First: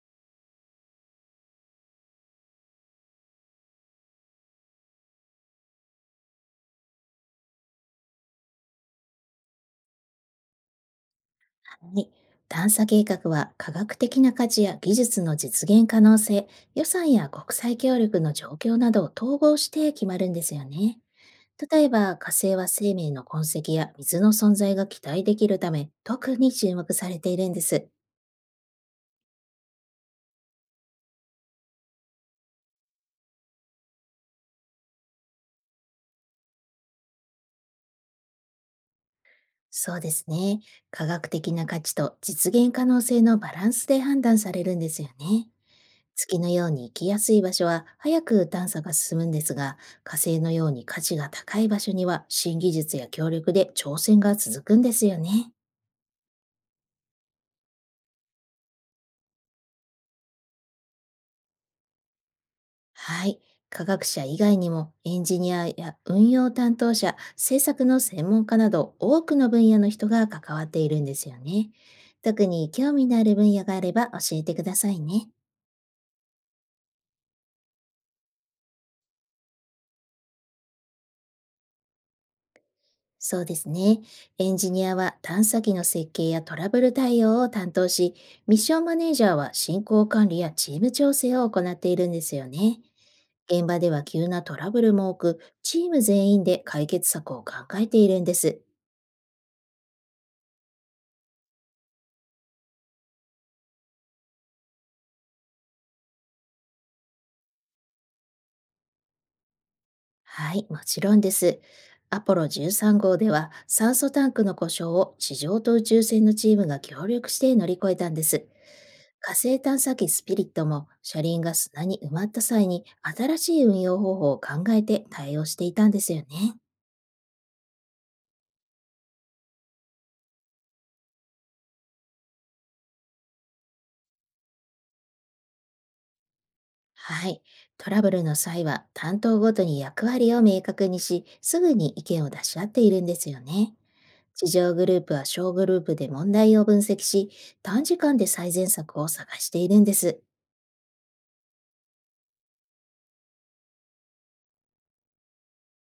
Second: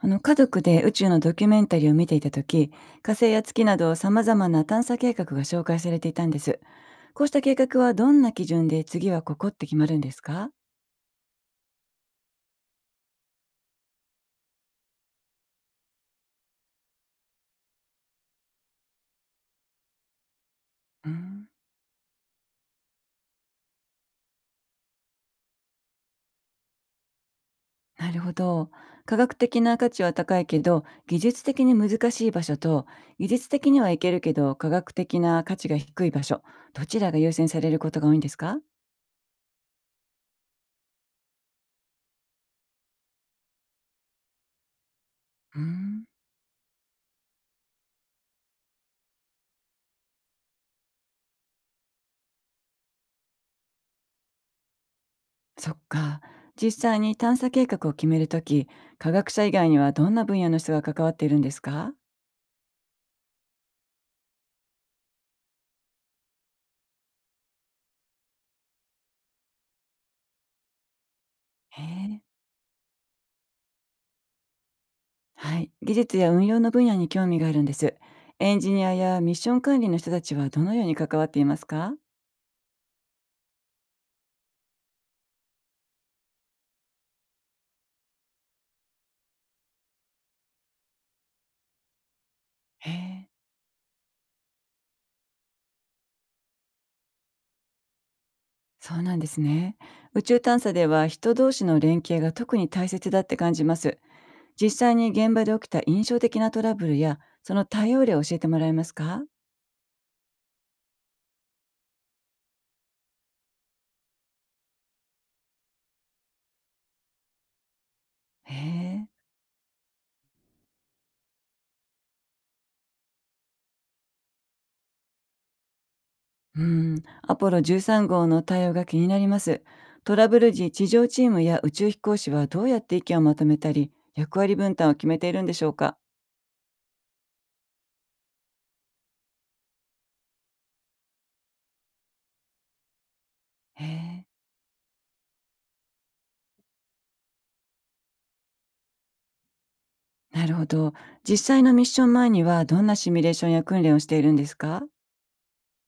家族で宇宙のドキュメンタリーを見ていた時、火星や月などさまざまな探査計画が紹介されていたんです。こうした計画はどんな基準で次はここって決まるんですか？はい。探査計画は科学的な価値や技術の実現可能性、予算や国際協力の状況などを統合して決まるんですよね。うん。例えば火星は生命の痕跡や水の存在が期待できるため特に注目されているんです。なるほど。科学的な価値は高いけど技術的に難しい場所と、技術的にはいけるけど科学的な価値が低い場所、どちらが優先されることが多いんですか？そうですね。科学的な価値と実現可能性のバランスで判断されるんですよね。うん。月のように行きやすい場所は早く探査が進むんですが、火星のように価値が高い場所には新技術や協力で挑戦が続くんですよね。そっか。実際に探査計画を決めるとき、科学者以外にはどんな分野の人が関わっているんですか？はい。科学者以外にもエンジニアや運用担当者、政策の専門家など多くの分野の人が関わっているんですよね。へえ。特に興味のある分野があれば教えてくださいね。はい。技術や運用の分野に興味があるんです。エンジニアやミッション管理の人たちはどのように関わっていますか？そうですね。エンジニアは探査機の設計やトラブル対応を担当し、ミッションマネージャーは進行管理やチーム調整を行っているんですよね。へえ。現場では急なトラブルも多く、チーム全員で解決策を考えているんです。そうなんですね。宇宙探査では人同士の連携が特に大切だって感じます。実際に現場で起きた印象的なトラブルやその対応例を教えてもらえますか？はい、もちろんです。アポロ13号では酸素タンクの故障を地上と宇宙船のチームが協力して乗り越えたんです。へえ。火星探査機スピリットも車輪が砂に埋まった際に新しい運用方法を考えて対応していたんですよね。うん。アポロ13号の対応が気になります。トラブル時、地上チームや宇宙飛行士はどうやって意見をまとめたり、役割分担を決めているんでしょうか？はい。トラブルの際は担当ごとに役割を明確にし、すぐに意見を出し合っているんですよね。へえ。地上グループは小グループで問題を分析し、短時間で最善策を探しているんです。なるほど。実際のミッション前にはどんなシミュレーションや訓練をしているんですか？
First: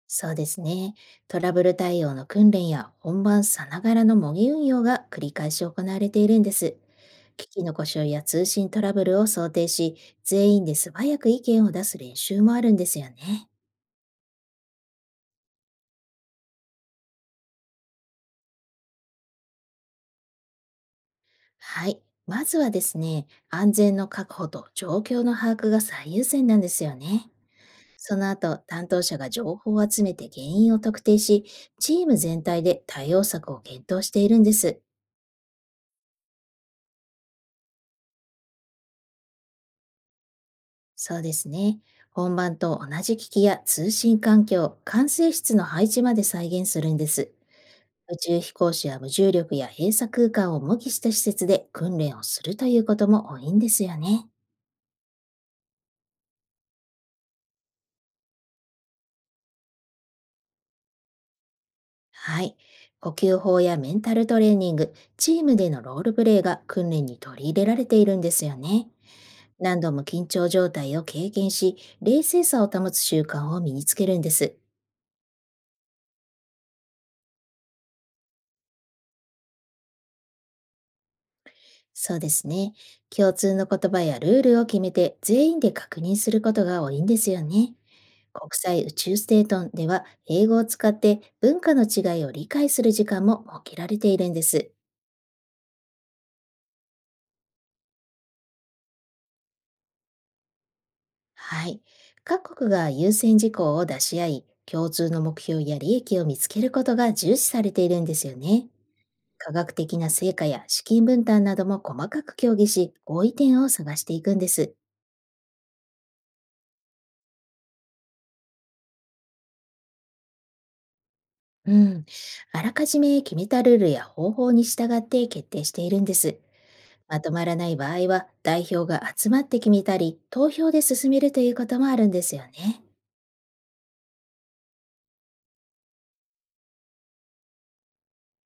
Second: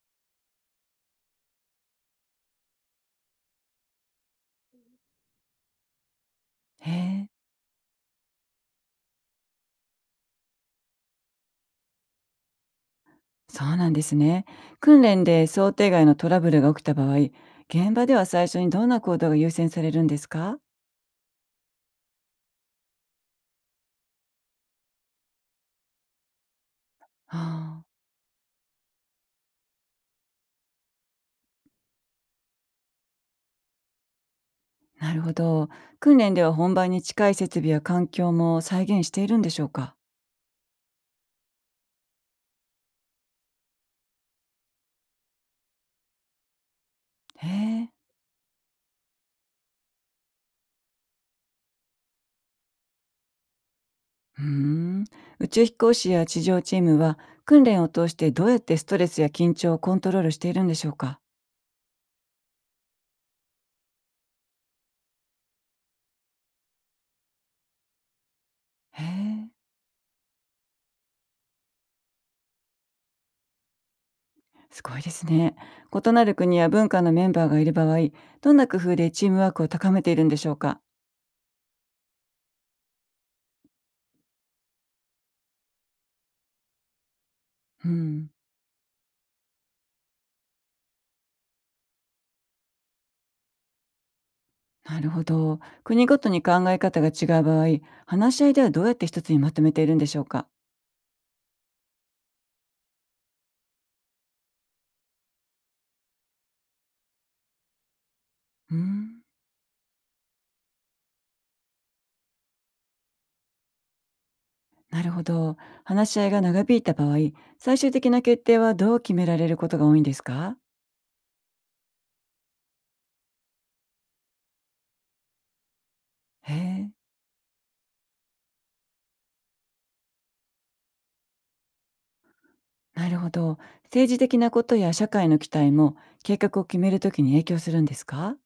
そうですね。トラブル対応の訓練や本番さながらの模擬運用が繰り返し行われているんです。へえ、機器の故障や通信トラブルを想定し、全員で素早く意見を出す練習もあるんですよね。そうなんですね。訓練で想定外のトラブルが起きた場合、現場では最初にどんな行動が優先されるんですか？はい。まずはですね、安全の確保と状況の把握が最優先なんですよね。ああ、その後、担当者が情報を集めて原因を特定し、チーム全体で対応策を検討しているんです。なるほど。訓練では本番に近い設備や環境も再現しているんでしょうか？そうですね。本番と同じ機器や通信環境、管制室の配置まで再現するんです。へえ。宇宙飛行士は無重力や閉鎖空間を模擬した施設で訓練をするということも多いんですよね。うーん。宇宙飛行士や地上チームは、訓練を通してどうやってストレスや緊張をコントロールしているんでしょうか？はい。呼吸法やメンタルトレーニング、チームでのロールプレイが訓練に取り入れられているんですよね。へえ。何度も緊張状態を経験し、冷静さを保つ習慣を身につけるんです。すごいですね。異なる国や文化のメンバーがいる場合、どんな工夫でチームワークを高めているんでしょうか？そうですね。共通の言葉やルールを決めて全員で確認することが多いんですよね。うん。国際宇宙ステーションでは英語を使って文化の違いを理解する時間も設けられているんです。なるほど。国ごとに考え方が違う場合、話し合いではどうやって一つにまとめているんでしょうか？はい。各国が優先事項を出し合い、共通の目標や利益を見つけることが重視されているんですよね。うん。科学的な成果や資金分担なども細かく協議し、合意点を探していくんです。なるほど。話し合いが長引いた場合、最終的な決定はどう決められることが多いんですか？うん。あらかじめ決めたルールや方法に従って決定しているんです。へえ。まとまらない場合は、代表が集まって決めたり、投票で進めるということもあるんですよね。なるほど。政治的なことや社会の期待も計画を決めるときに影響するんですか？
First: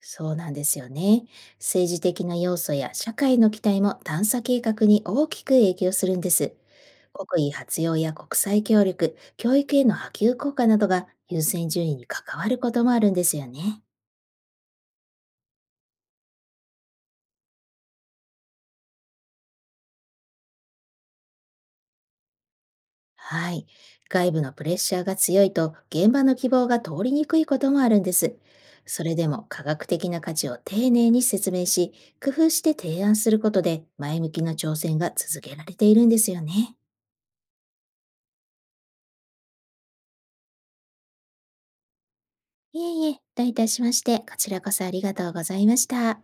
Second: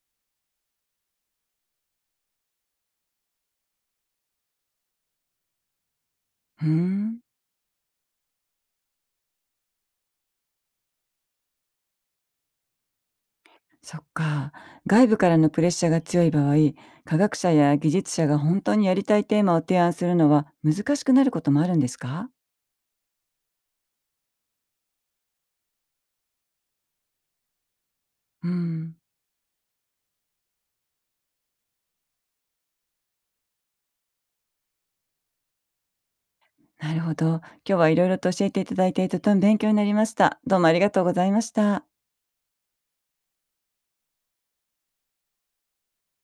そうなんですよね。政治的な要素や社会の期待も探査計画に大きく影響するんです。うーん。国威発揚や国際協力、教育への波及効果などが優先順位に関わることもあるんですよね。そっか。外部からのプレッシャーが強い場合、科学者や技術者が本当にやりたいテーマを提案するのは難しくなることもあるんですか？はい。外部のプレッシャーが強いと現場の希望が通りにくいこともあるんです。うん。それでも科学的な価値を丁寧に説明し、工夫して提案することで前向きな挑戦が続けられているんですよね。なるほど。今日はいろいろと教えていただいてとても勉強になりました。どうもありがとうございました。いえいえ、どういたしまして、こちらこそありがとうございました。